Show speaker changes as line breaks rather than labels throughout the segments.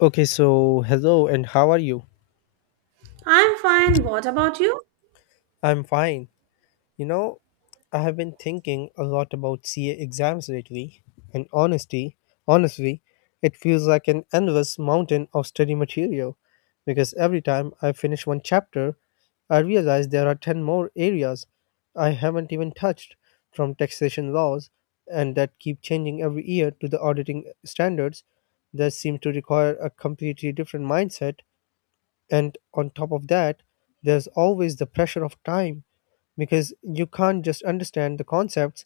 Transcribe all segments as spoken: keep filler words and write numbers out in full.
Okay, so hello and how are you?
I'm fine. What about you?
I'm fine. You know, I have been thinking a lot about C A exams lately, and honesty, honestly, it feels like an endless mountain of study material because every time I finish one chapter, I realize there are ten more areas I haven't even touched from taxation laws and that keep changing every year to the auditing standards that seem to require a completely different mindset. And on top of that, there's always the pressure of time because you can't just understand the concepts,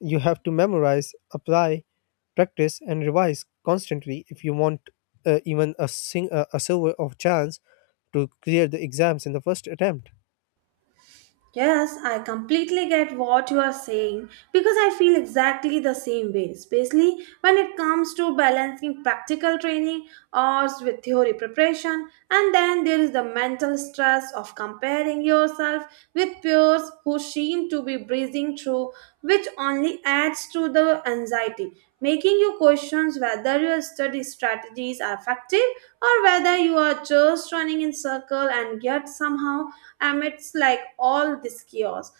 you have to memorize, apply, practice, and revise constantly if you want uh, even a, sing- a, a silver of chance to clear the exams in the first attempt.
Yes, I completely get what you are saying because I feel exactly the same way, especially when it comes to balancing practical training or with theory preparation. And then there is the mental stress of comparing yourself with peers who seem to be breezing through, which only adds to the anxiety, making you question whether your study strategies are effective or whether you are just running in circle and yet somehow amidst like all this chaos.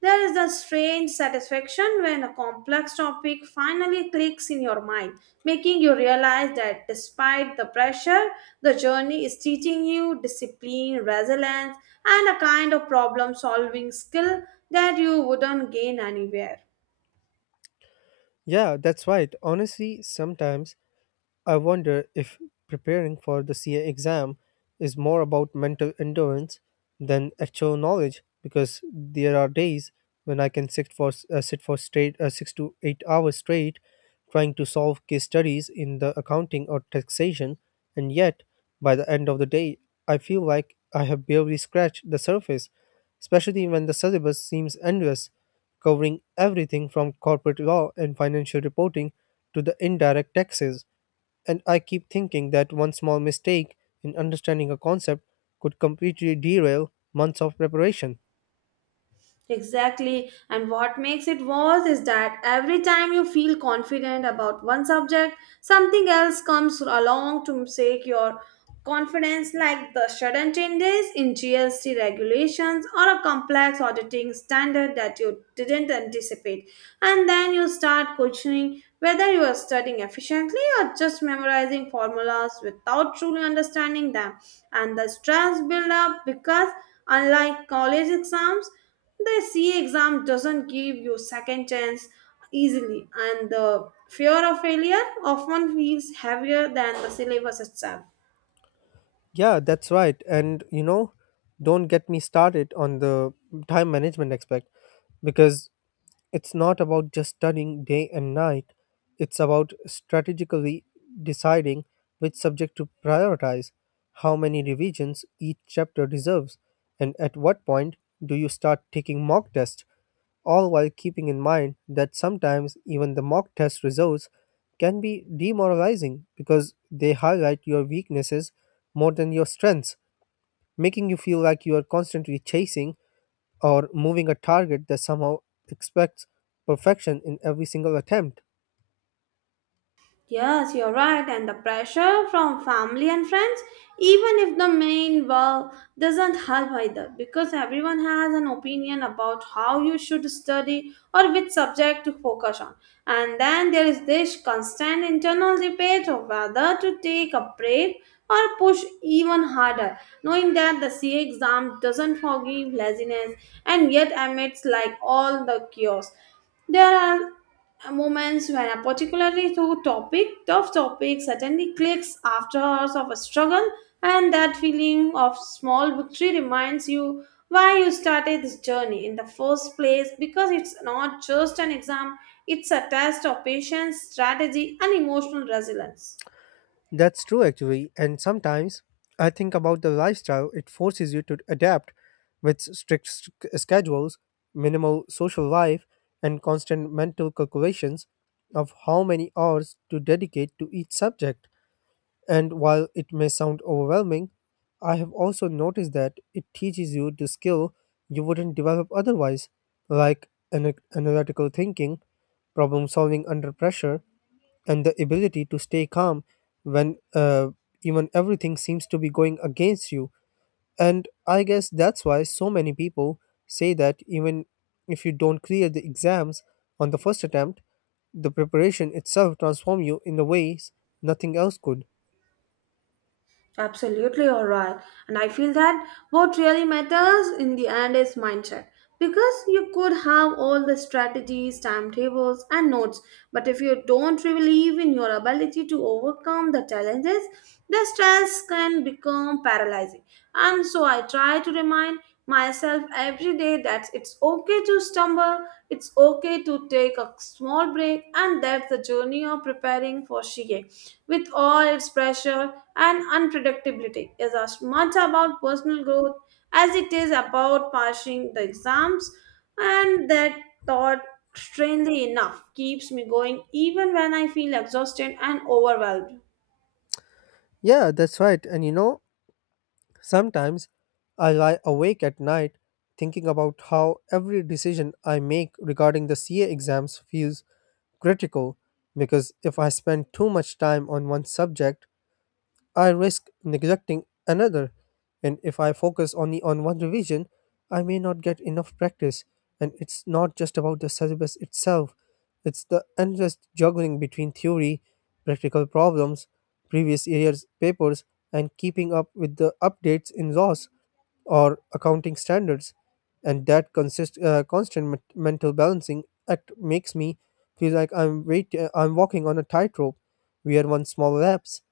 There is a strange satisfaction when a complex topic finally clicks in your mind, making you realize that despite the pressure, the journey is teaching you discipline, resilience, and a kind of problem solving skill that you wouldn't gain anywhere.
Yeah, that's right. Honestly, sometimes I wonder if preparing for the C A exam is more about mental endurance than actual knowledge because there are days when I can sit for s- uh, sit for straight uh, six to eight hours straight trying to solve case studies in the accounting or taxation, and yet by the end of the day I feel like I have barely scratched the surface, especially when the syllabus seems endless, covering everything from corporate law and financial reporting to the indirect taxes. And I keep thinking that one small mistake in understanding a concept could completely derail months of preparation.
Exactly. And what makes it worse is that every time you feel confident about one subject, something else comes along to shake your confidence, like the sudden changes in G S T regulations or a complex auditing standard that you didn't anticipate, and then you start questioning whether you are studying efficiently or just memorizing formulas without truly understanding them. And the stress build up because unlike college exams, the C A exam doesn't give you second chance easily, and the fear of failure often feels heavier than the syllabus itself.
Yeah, that's right. And you know, don't get me started on the time management aspect, because it's not about just studying day and night, it's about strategically deciding which subject to prioritize, how many revisions each chapter deserves, and at what point do you start taking mock tests, all while keeping in mind that sometimes even the mock test results can be demoralizing because they highlight your weaknesses more than your strengths, making you feel like you are constantly chasing or moving a target that somehow expects perfection in every single attempt.
Yes, you're right, and the pressure from family and friends, even if the main well doesn't help either, because everyone has an opinion about how you should study or which subject to focus on. And then there is this constant internal debate of whether to take a break or push even harder, knowing that the C A exam doesn't forgive laziness and yet admits like all the chaos. There are moments when a particularly to- topic, tough topic suddenly clicks after hours of a struggle, and that feeling of small victory reminds you why you started this journey in the first place because it's not just an exam, it's a test of patience, strategy, and emotional resilience.
That's true, actually. And sometimes I think about the lifestyle it forces you to adapt with strict s- schedules, minimal social life, and constant mental calculations of how many hours to dedicate to each subject. And while it may sound overwhelming, I have also noticed that it teaches you the skill you wouldn't develop otherwise, like ana- analytical thinking, problem solving under pressure, and the ability to stay calm when uh, even everything seems to be going against you. And I guess that's why so many people say that even if you don't clear the exams on the first attempt, the preparation itself transforms you in the ways nothing else could.
Absolutely, all right. And I feel that what really matters in the end is mindset. Because you could have all the strategies, timetables, and notes, but if you don't believe in your ability to overcome the challenges, the stress can become paralyzing. And so I try to remind myself every day that it's okay to stumble, it's okay to take a small break, and that's the journey of preparing for Shige with all its pressure and unpredictability is as much about personal growth as it is about passing the exams, and that thought, strangely enough, keeps me going even when I feel exhausted and overwhelmed.
Yeah, that's right. And you know, sometimes I lie awake at night thinking about how every decision I make regarding the C A exams feels critical, because if I spend too much time on one subject, I risk neglecting another. And if I focus only on one revision, I may not get enough practice. And it's not just about the syllabus itself, it's the endless juggling between theory, practical problems, previous year's papers, and keeping up with the updates in laws or accounting standards, and that consist, uh, constant men- mental balancing act makes me feel like I'm wait, uh, I'm walking on a tightrope, where one small lapse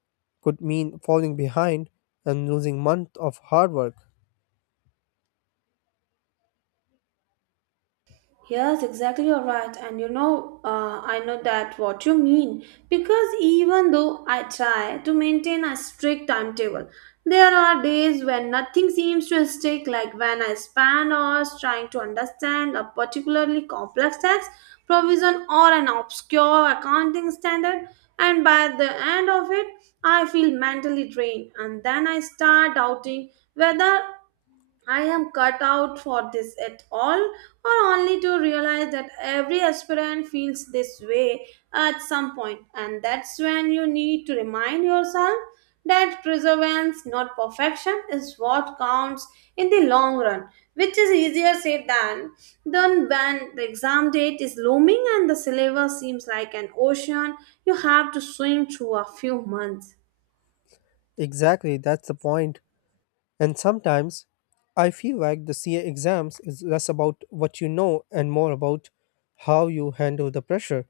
could mean falling behind and losing month of hard work.
Yes, exactly, you're right. And you know, uh, I know that what you mean. Because even though I try to maintain a strict timetable, there are days when nothing seems to stick, like when I spend hours trying to understand a particularly complex tax provision or an obscure accounting standard, and by the end of it, I feel mentally drained, and then I start doubting whether I am cut out for this at all, or only to realize that every aspirant feels this way at some point, and that's when you need to remind yourself that perseverance, not perfection, is what counts in the long run, which is easier said than done when the exam date is looming and the syllabus seems like an ocean you have to swim through a few months.
Exactly, that's the point. And sometimes I feel like the C A exams is less about what you know and more about how you handle the pressure,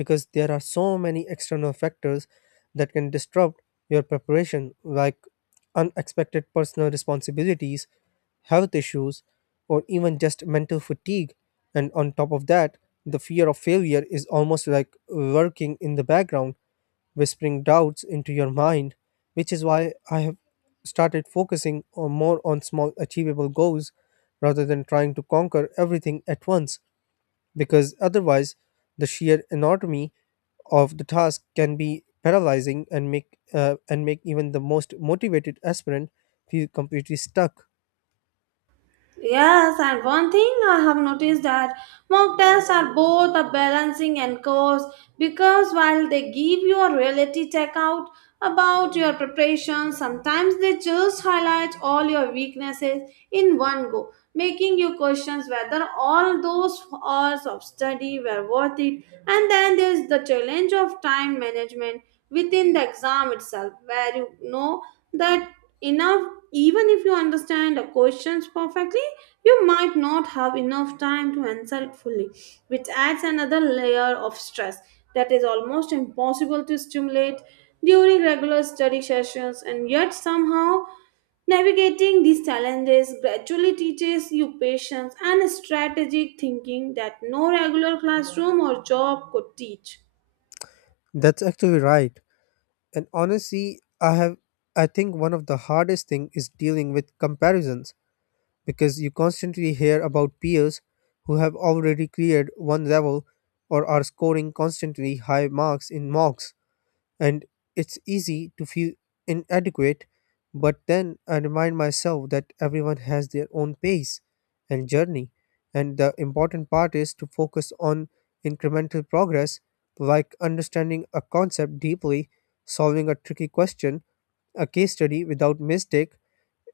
because there are so many external factors that can disrupt your preparation, like unexpected personal responsibilities, health issues, or even just mental fatigue. And on top of that, the fear of failure is almost like lurking in the background, whispering doubts into your mind, which is why I have started focusing on more on small achievable goals rather than trying to conquer everything at once, because otherwise, the sheer anatomy of the task can be paralyzing and make uh, and make even the most motivated aspirant feel completely stuck.
Yes, and one thing I have noticed that mock tests are both a balancing and course because while they give you a reality checkout about your preparation, sometimes they just highlight all your weaknesses in one go, making you question whether all those hours of study were worth it. And then there's the challenge of time management within the exam itself, where you know that enough even if you understand the questions perfectly, you might not have enough time to answer it fully, which adds another layer of stress that is almost impossible to stimulate during regular study sessions. And yet somehow navigating these challenges gradually teaches you patience and strategic thinking that no regular classroom or job could teach.
That's actually right. And honestly, I have I think one of the hardest thing is dealing with comparisons, because you constantly hear about peers who have already cleared one level or are scoring constantly high marks in mocks. And it's easy to feel inadequate, but then I remind myself that everyone has their own pace and journey. And the important part is to focus on incremental progress, like understanding a concept deeply, solving a tricky question, a case study without mistake,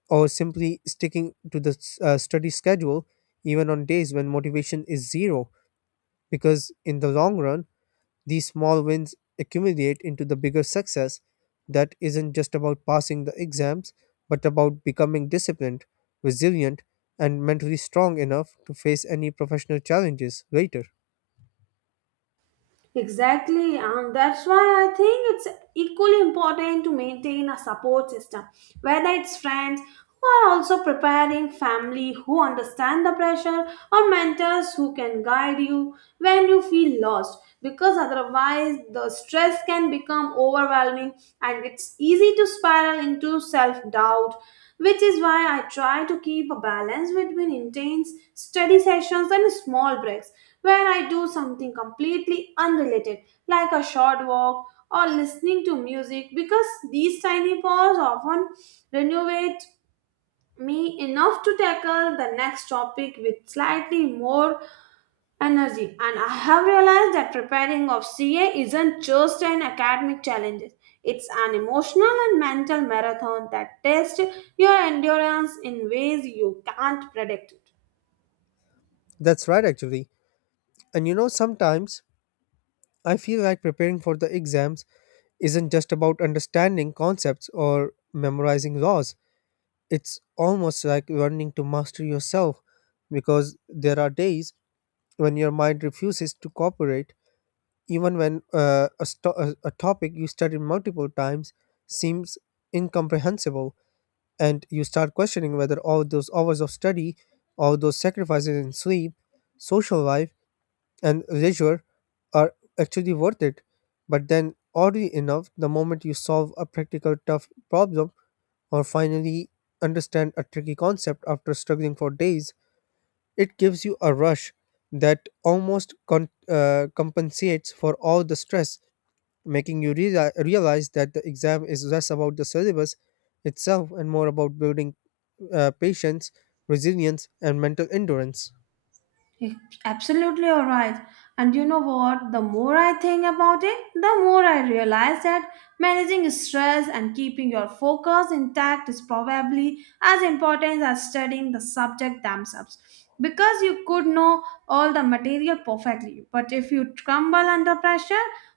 or simply sticking to the uh, study schedule even on days when motivation is zero. Because in the long run, these small wins accumulate into the bigger success that isn't just about passing the exams, but about becoming disciplined, resilient, and mentally strong enough to face any professional challenges later.
Exactly, and that's why I think it's equally important to maintain a support system, whether it's friends who are also preparing, family who understand the pressure, or mentors who can guide you when you feel lost. Because otherwise, the stress can become overwhelming and it's easy to spiral into self doubt. Which is why I try to keep a balance between intense study sessions and small breaks where I do something completely unrelated, like a short walk or listening to music, because these tiny pauses often renovate me enough to tackle the next topic with slightly more energy. And I have realized that preparing of C A isn't just an academic challenge. It's an emotional and mental marathon that tests your endurance in ways you can't predict.
That's right, actually. And you know, sometimes I feel like preparing for the exams isn't just about understanding concepts or memorizing laws. It's almost like learning to master yourself because there are days when your mind refuses to cooperate, even when uh, a, sto- a a topic you studied multiple times seems incomprehensible, and you start questioning whether all those hours of study, all those sacrifices in sleep, social life, and leisure are actually worth it. But then, oddly enough, the moment you solve a practical tough problem or finally understand a tricky concept after struggling for days, it gives you a rush that almost con- uh, compensates for all the stress, making you rea- realize that the exam is less about the syllabus itself and more about building uh, patience, resilience, and mental endurance.
Absolutely alright. And you know what? The more I think about it, the more I realize that managing stress and keeping your focus intact is probably as important as studying the subject themselves. Because you could know all the material perfectly, but if you crumble under pressure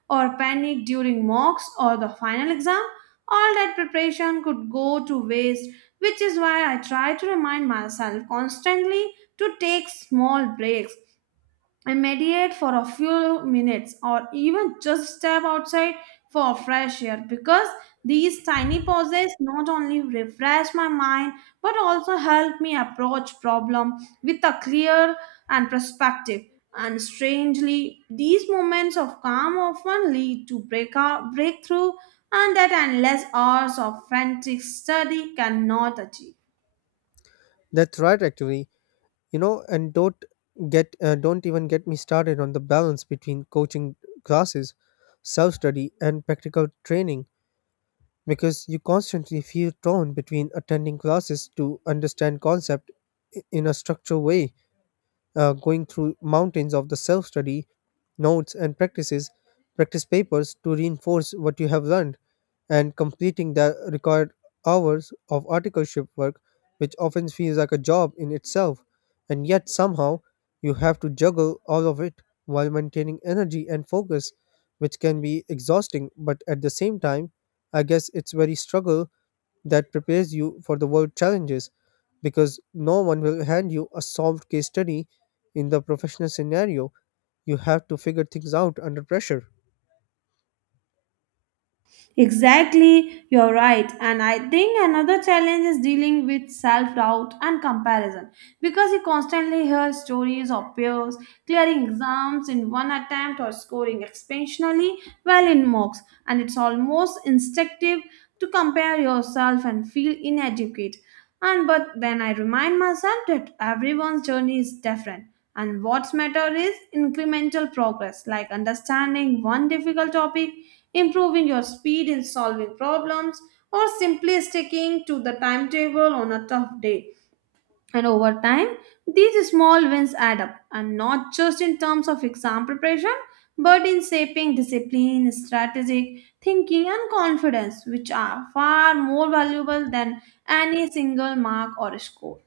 or panic during mocks or the final exam, all that preparation could go to waste, which is why I try to remind myself constantly to take small breaks and meditate for a few minutes or even just step outside for fresh air because these tiny pauses not only refresh my mind but also help me approach problem with a clear and perspective, and strangely these moments of calm often lead to breakout breakthrough and that endless hours of frantic study cannot achieve.
That's right, actually. You know, and don't get uh, don't even get me started on the balance between coaching classes, self study, and practical training, because you constantly feel torn between attending classes to understand concept i- in a structured way, uh, going through mountains of the self-study notes and practices, practice papers to reinforce what you have learned, and completing the required hours of articleship work, which often feels like a job in itself, and yet somehow you have to juggle all of it while maintaining energy and focus, which can be exhausting, but at the same time I guess it's very struggle that prepares you for the world challenges, because no one will hand you a solved case study in the professional scenario. You have to figure things out under pressure.
Exactly, you're right. And I think another challenge is dealing with self doubt and comparison because you constantly hear stories of peers clearing exams in one attempt or scoring exceptionally well in mocks, and it's almost instinctive to compare yourself and feel inadequate. And but then I remind myself that everyone's journey is different. And what's matter is incremental progress, like understanding one difficult topic, improving your speed in solving problems, or simply sticking to the timetable on a tough day. And over time, these small wins add up, and not just in terms of exam preparation, but in shaping discipline, strategic thinking, and confidence, which are far more valuable than any single mark or score.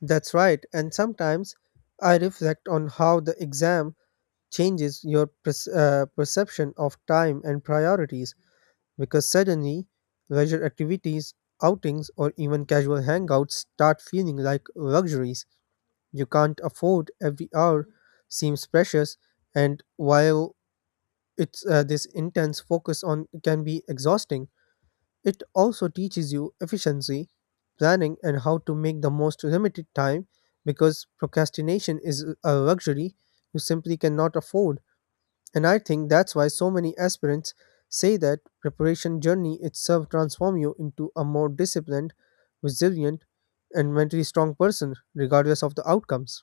That's right. And sometimes I reflect on how the exam changes your perce- uh, perception of time and priorities, because suddenly leisure activities, outings, or even casual hangouts start feeling like luxuries you can't afford. Every hour seems precious, and while it's uh, this intense focus on can be exhausting, it also teaches you efficiency, planning, and how to make the most limited time, because procrastination is a luxury you simply cannot afford. And I think that's why so many aspirants say that preparation journey itself transform you into a more disciplined, resilient, and mentally strong person, regardless of the outcomes.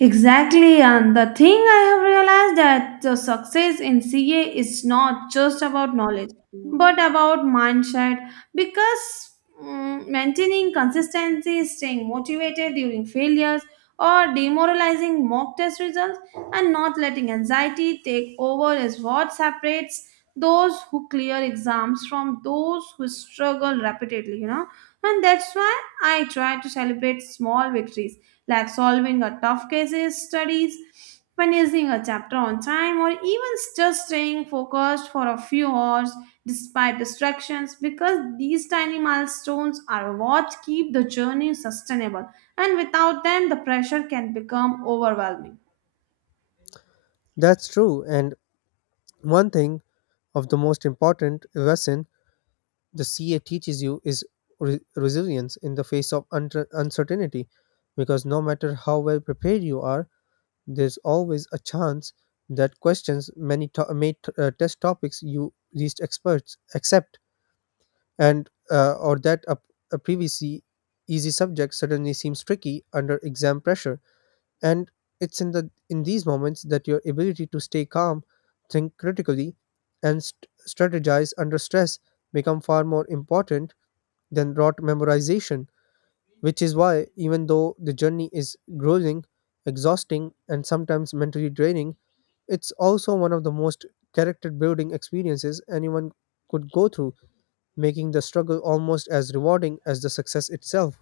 Exactly, and the thing I have realized that the success in C A is not just about knowledge, but about mindset. Because mm, maintaining consistency, staying motivated during failures, or demoralizing mock test results, and not letting anxiety take over is what separates those who clear exams from those who struggle repeatedly. You know, and that's why I try to celebrate small victories like solving a tough cases, studies, finishing a chapter on time, or even just staying focused for a few hours despite distractions because these tiny milestones are what keep the journey sustainable and without them the pressure can become overwhelming.
That's true. And one thing of the most important lesson the C A teaches you is re- resilience in the face of unter- uncertainty, because no matter how well prepared you are, there's always a chance that questions many to- may t- uh, test topics you least experts accept, and uh, or that a, a previously easy subject suddenly seems tricky under exam pressure. And it's in the in these moments that your ability to stay calm, think critically, and st- strategize under stress become far more important than rote memorization, which is why even though the journey is grueling, exhausting, and sometimes mentally draining, it's also one of the most character building experiences anyone could go through, making the struggle almost as rewarding as the success itself.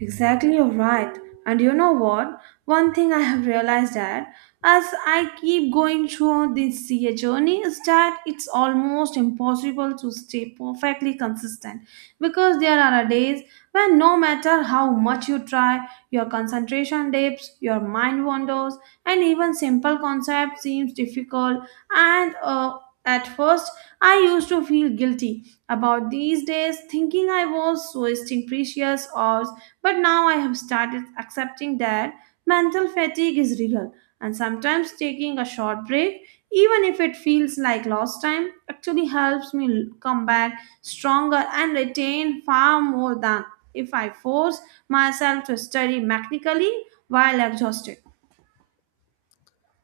Exactly, you're right. And you know what? One thing I have realized that as I keep going through this C A journey is that it's almost impossible to stay perfectly consistent because there are days when no matter how much you try, your concentration dips, your mind wanders, and even simple concepts seems difficult. And uh, At first, I used to feel guilty about these days, thinking I was wasting precious hours, but now I have started accepting that mental fatigue is real, and sometimes taking a short break, even if it feels like lost time, actually helps me l- come back stronger and retain far more than if I force myself to study mechanically while exhausted.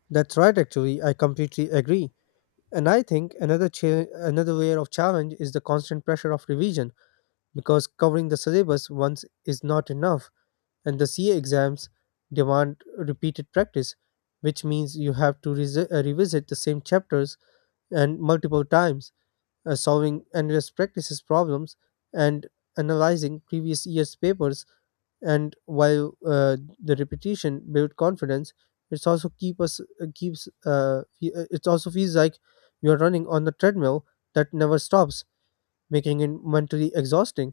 That's right actually, I completely agree. And I think another cha- another layer of challenge is the constant pressure of revision, because covering the syllabus once is not enough and the C A exams demand repeated practice, which means you have to resi- uh, revisit the same chapters and multiple times, uh, solving endless practices problems and analyzing previous year's papers. And while uh, the repetition build confidence, it's also keep us uh, keeps uh, fe- uh, it also feels like you're running on the treadmill that never stops, making it mentally exhausting.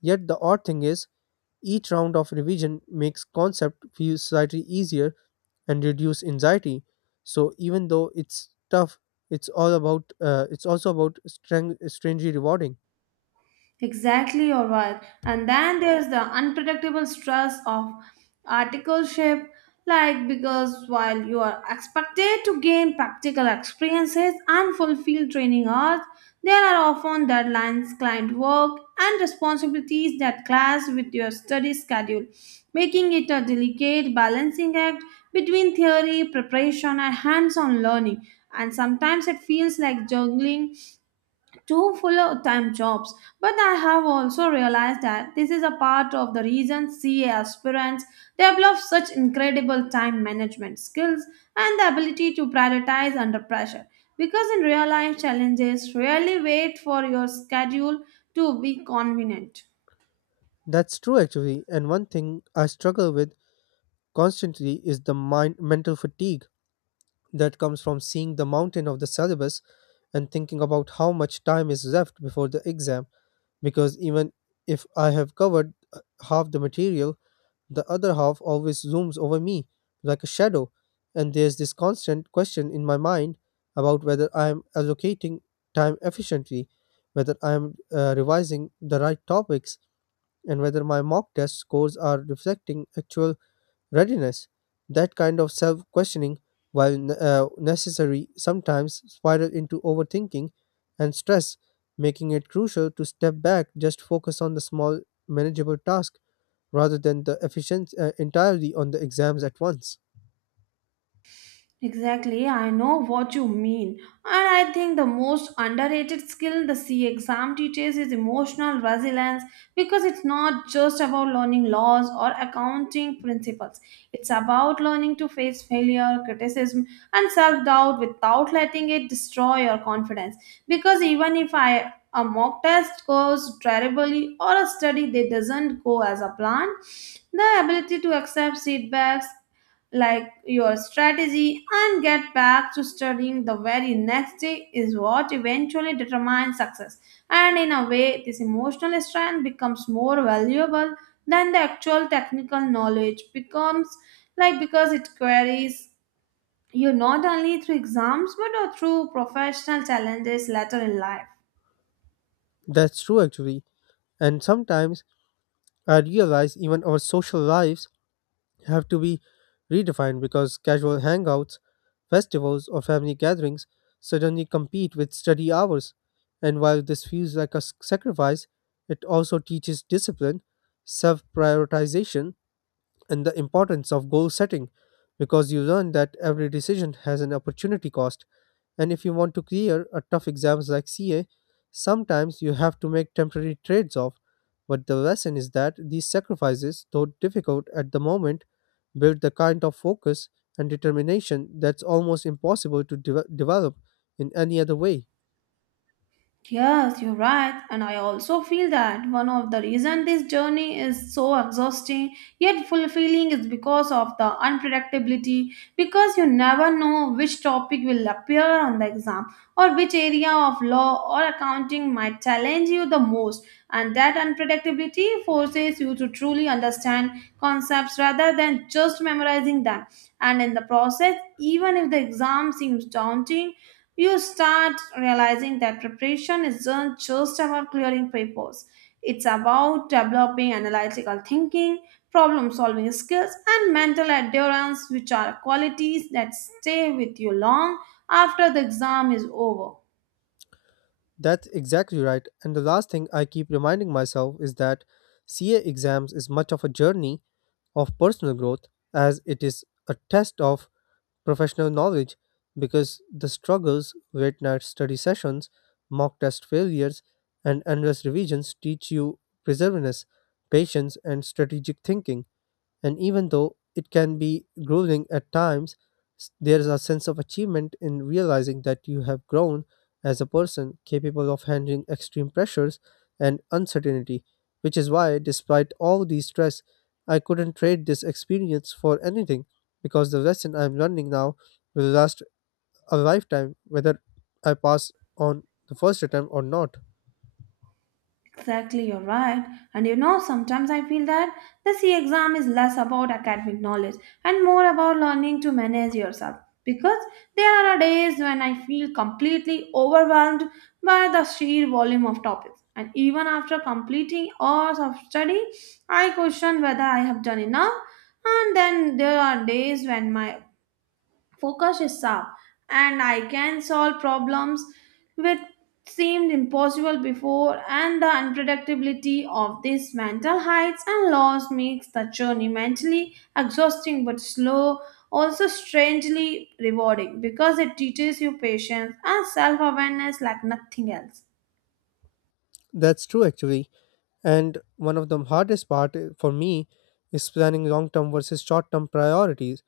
Yet the odd thing is each round of revision makes concept feel slightly easier and reduce anxiety, so even though it's tough, it's all about uh, it's also about strang- strangely rewarding.
Exactly, you're right. And then there's the unpredictable stress of articleship, like because while you are expected to gain practical experiences and fulfill training hours, there are often deadlines, client work, and responsibilities that clash with your study schedule, making it a delicate balancing act between theory, preparation, and hands on learning. And sometimes it feels like juggling two full-time jobs. But I have also realized that this is a part of the reason C A aspirants develop such incredible time management skills and the ability to prioritize under pressure. Because in real life challenges, rarely wait for your schedule to be convenient.
That's true actually, and one thing I struggle with constantly is the mind mental fatigue that comes from seeing the mountain of the syllabus and thinking about how much time is left before the exam, because even if I have covered uh, half the material, the other half always zooms over me like a shadow. And there's this constant question in my mind about whether I am allocating time efficiently, whether I am uh, revising the right topics, and whether my mock test scores are reflecting actual readiness. That kind of self questioning, while ne- uh, necessary, sometimes spiral into overthinking and stress, making it crucial to step back, just focus on the small, manageable task rather than the efficiency uh, entirely on the exams at once.
Exactly, I know what you mean. And I think the most underrated skill the C exam teaches is emotional resilience because it's not just about learning laws or accounting principles. It's about learning to face failure, criticism, and self doubt without letting it destroy your confidence. Because even if I a mock test goes terribly or a study that doesn't go as a plan, the ability to accept feedbacks like your strategy and get back to studying the very next day is what eventually determines success. And in a way, this emotional strength becomes more valuable than the actual technical knowledge becomes like because it carries you not only through exams but also through professional challenges later in life.
That's true, actually. And sometimes I realize even our social lives have to be redefined because casual hangouts, festivals, or family gatherings suddenly compete with study hours. And while this feels like a s- sacrifice, it also teaches discipline, self prioritization, and the importance of goal setting because you learn that every decision has an opportunity cost and if you want to clear a tough exams like C A, sometimes you have to make temporary trades off. But the lesson is that these sacrifices, though difficult at the moment, build the kind of focus and determination that's almost impossible to de- develop in any other way.
Yes, you're right. And I also feel that one of the reason this journey is so exhausting yet fulfilling is because of the unpredictability, because you never know which topic will appear on the exam or which area of law or accounting might challenge you the most. And that unpredictability forces you to truly understand concepts rather than just memorizing them. And in the process, even if the exam seems daunting, you start realizing that preparation isn't just about clearing papers. It's about developing analytical thinking, problem solving skills, and mental endurance, which are qualities that stay with you long after the exam is over.
That's exactly right. And the last thing I keep reminding myself is that C A exams is much of a journey of personal growth as it is a test of professional knowledge because the struggles, late night study sessions, mock test failures, and endless revisions teach you perseverance, patience, and strategic thinking. And even though it can be grueling at times, s- there's a sense of achievement in realizing that you have grown as a person capable of handling extreme pressures and uncertainty, which is why, despite all the stress, I couldn't trade this experience for anything because the lesson I'm learning now will last a lifetime, whether I pass on the first attempt or not.
Exactly, you're right. And you know, sometimes I feel that the C exam is less about academic knowledge and more about learning to manage yourself. Because there are days when I feel completely overwhelmed by the sheer volume of topics. And even after completing hours of study, I question whether I have done enough. And then there are days when my focus is sharp and I can solve problems which seemed impossible before, and the unpredictability of these mental heights and loss makes the journey mentally exhausting but slow also strangely rewarding because it teaches you patience and self-awareness like nothing else.
That's true, actually. And one of the hardest part uh, for me is planning long term versus short term priorities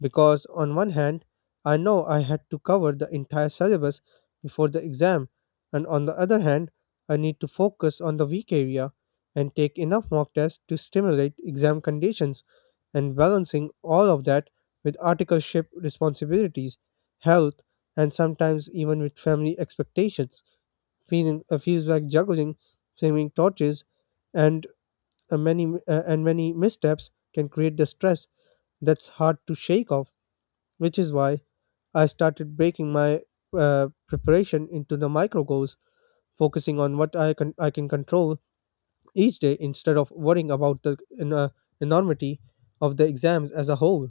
because on one hand, I know I had to cover the entire syllabus before the exam, and on the other hand, I need to focus on the weak area and take enough mock tests to stimulate exam conditions and balancing all of that with articleship responsibilities, health, and sometimes even with family expectations feeling uh, feels like juggling flaming torches and uh, many uh, and many missteps can create the stress that's hard to shake off which is why I started breaking my uh, preparation into the micro goals focusing on what i can i can control each day instead of worrying about the en- uh, enormity of the exams as a whole.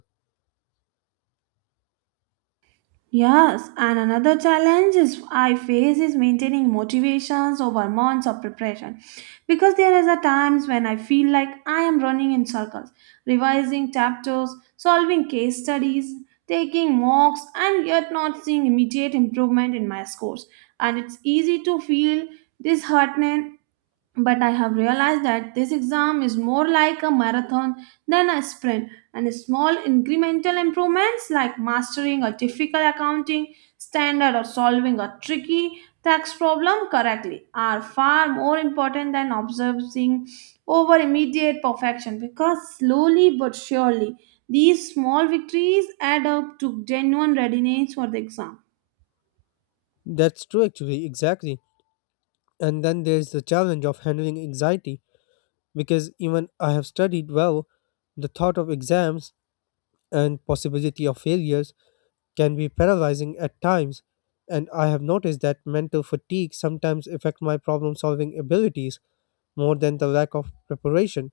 Yes, and another challenge is I face is maintaining motivations over months of preparation because there is a times when I feel like I am running in circles, revising chapters, solving case studies, taking mocks and yet not seeing immediate improvement in my scores, and it's easy to feel disheartened, but I have realized that this exam is more like a marathon than a sprint, and small incremental improvements like mastering a difficult accounting standard or solving a tricky tax problem correctly are far more important than obsessing over immediate perfection because slowly but surely these small victories add up to genuine readiness for the exam.
That's true, actually, exactly. And then there's the challenge of handling anxiety because even I have studied well the thought of exams and possibility of failures can be paralyzing at times and I have noticed that mental fatigue sometimes affect my problem solving abilities more than the lack of preparation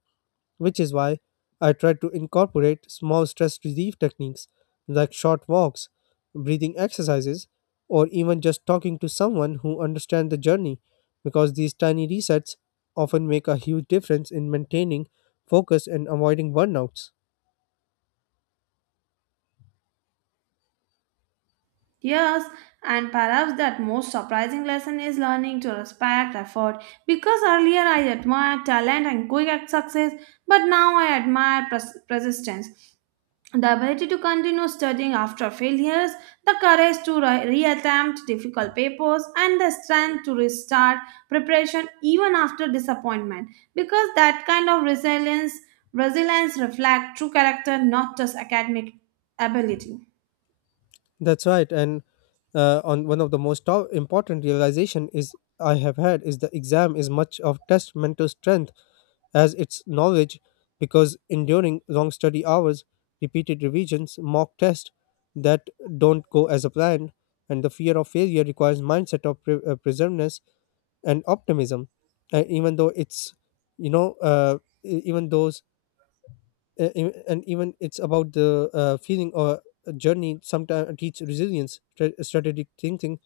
which is why I try to incorporate small stress relief techniques like short walks, breathing exercises, or even just talking to someone who understands the journey because these tiny resets often make a huge difference in maintaining focus and avoiding burnouts.
Yes, and perhaps that most surprising lesson is learning to respect effort. Because earlier I admired talent and quick success, but now I admire pers- persistence. The ability to continue studying after failures, the courage to re- reattempt difficult papers, and the strength to restart preparation even after disappointment. Because that kind of resilience, resilience reflects true character, not just academic ability.
That's right. And uh, on one of the most to- important realization is I have had is the exam is much of test mental strength as its knowledge, because enduring long study hours, repeated revisions, mock tests that don't go as a plan, and the fear of failure requires mindset of pre- uh, preservedness and optimism. And even though it's you know uh, e- even those uh, e- and even it's about the uh, feeling or journey sometimes teach resilience stra- strategic thinking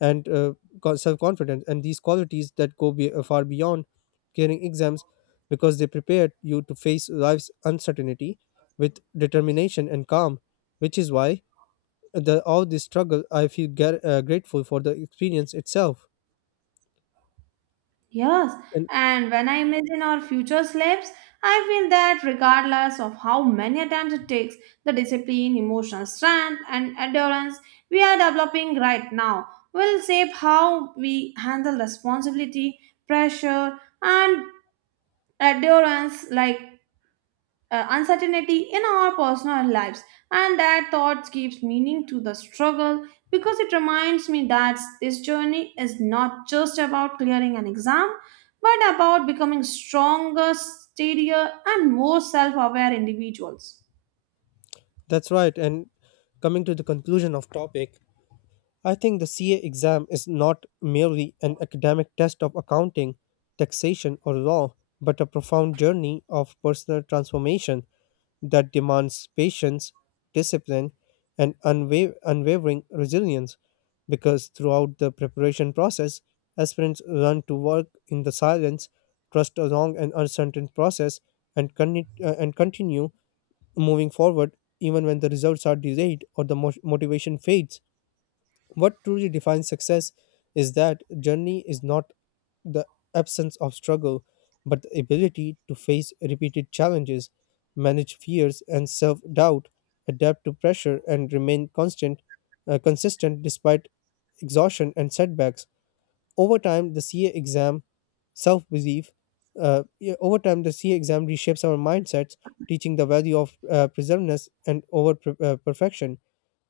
and uh, co- self-confidence and these qualities that go be, uh, far beyond clearing exams because they prepare you to face life's uncertainty with determination and calm which is why the all this struggle I feel gar- uh, grateful for the experience itself.
Yes,
And
and when I imagine our future slaves, I feel that regardless of how many attempts it takes, the discipline, emotional strength, and endurance we are developing right now will shape how we handle responsibility, pressure, and endurance like uh, uncertainty in our personal lives, and that thought gives meaning to the struggle because it reminds me that this journey is not just about clearing an exam but about becoming stronger, steadier, and more self-aware individuals.
that's right. And coming to the conclusion of topic, I think the C A exam is not merely an academic test of accounting, taxation, or law, but a profound journey of personal transformation that demands patience, discipline, and unwa- unwavering resilience. Because throughout the preparation process, aspirants learn to work in the silence, trust a long and uncertain process, and con- uh, and continue moving forward even when the results are delayed or the mo- motivation fades. What truly defines success is that journey is not the absence of struggle, but the ability to face repeated challenges, manage fears and self doubt, adapt to pressure, and remain constant, uh, consistent despite exhaustion and setbacks. Over time, the C A exam self belief. Uh, yeah, Over time, the C A exam reshapes our mindsets, teaching the value of uh, preservedness and over pre- uh, perfection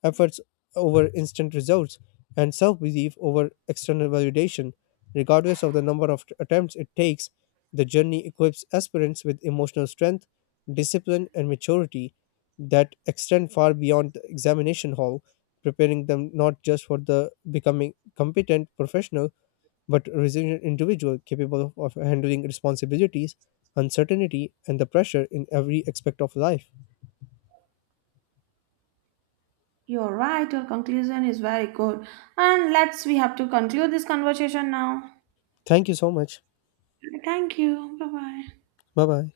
efforts over instant results, and self belief over external validation. Regardless of the number of t- attempts it takes, the journey equips aspirants with emotional strength, discipline, and maturity that extend far beyond the examination hall, preparing them not just for the becoming competent professional but resilient individual capable of, of handling responsibilities, uncertainty, and the pressure in every aspect of life.
You're right, your conclusion is very good. And let's we have to conclude this conversation now.
Thank you so much.
Thank you, bye bye.
Bye bye.